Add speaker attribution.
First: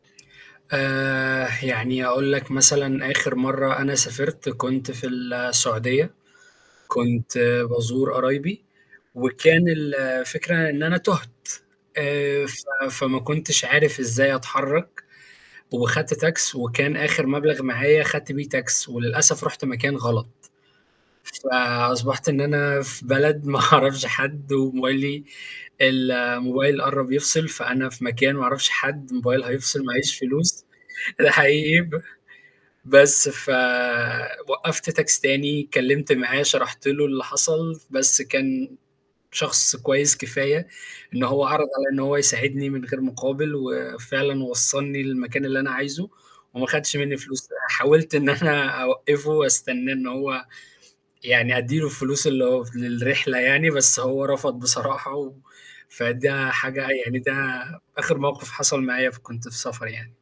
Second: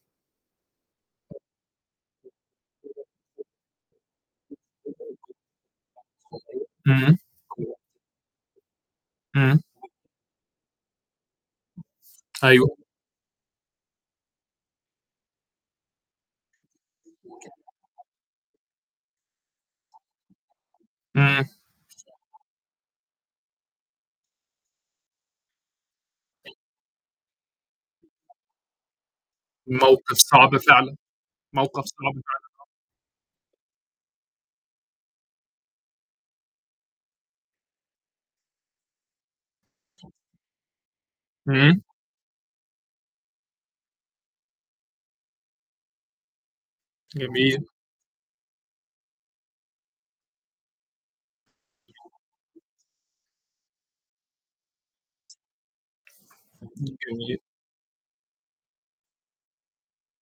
Speaker 1: آآ يعني أقول لك مثلًا آخر مَرّة أنا سافرت كنت في السعودية،
Speaker 2: إمم.
Speaker 1: كنت بازور قرايبي
Speaker 2: إمم.
Speaker 1: وكان الفكرة إن أنا تُهت، آآ ف
Speaker 2: أيوه.
Speaker 1: فما كنتش عارف إزاي أتحرّك، وخدت تاكسي وكان آخر مبلغ معايا خدت بيه تاكسي، وللأسف رُحت مكان غلط،
Speaker 2: إمم.
Speaker 1: فأصبحت إن أنا في بلد ما أعرفش حد، وموبايلي الموبايل قرّب يفصل، فأنا في مكان ما أعرفش حد الموبايل هيفصل ما
Speaker 2: موقف
Speaker 1: عيش
Speaker 2: صعب
Speaker 1: فلوس،
Speaker 2: فعلًا،
Speaker 1: آآ حقيقي
Speaker 2: موقف
Speaker 1: ب
Speaker 2: صعب فعلًا آه.
Speaker 1: بس فوقّفت تاكسي تاني اتكلّمت معاه، شرحت له اللي حصل، بس كان شخص كويس كفاية إن هو عرض
Speaker 2: إمم.
Speaker 1: عليَّ إن هو يساعدني من غير مقابل، وفعلًا وصّلني للمكان اللي أنا عايزه وما خدش مني فلوس،
Speaker 2: جميل.
Speaker 1: حاولت إن أنا أوقّفه أستناه إن هو يعني أدّيله الفلوس اللي هو للرحلة يعني بس هو رفض بصراحة، و فده حاجة يعني ده
Speaker 2: جميل.
Speaker 1: آخر موقف حصل معايا فكنت في سفر يعني.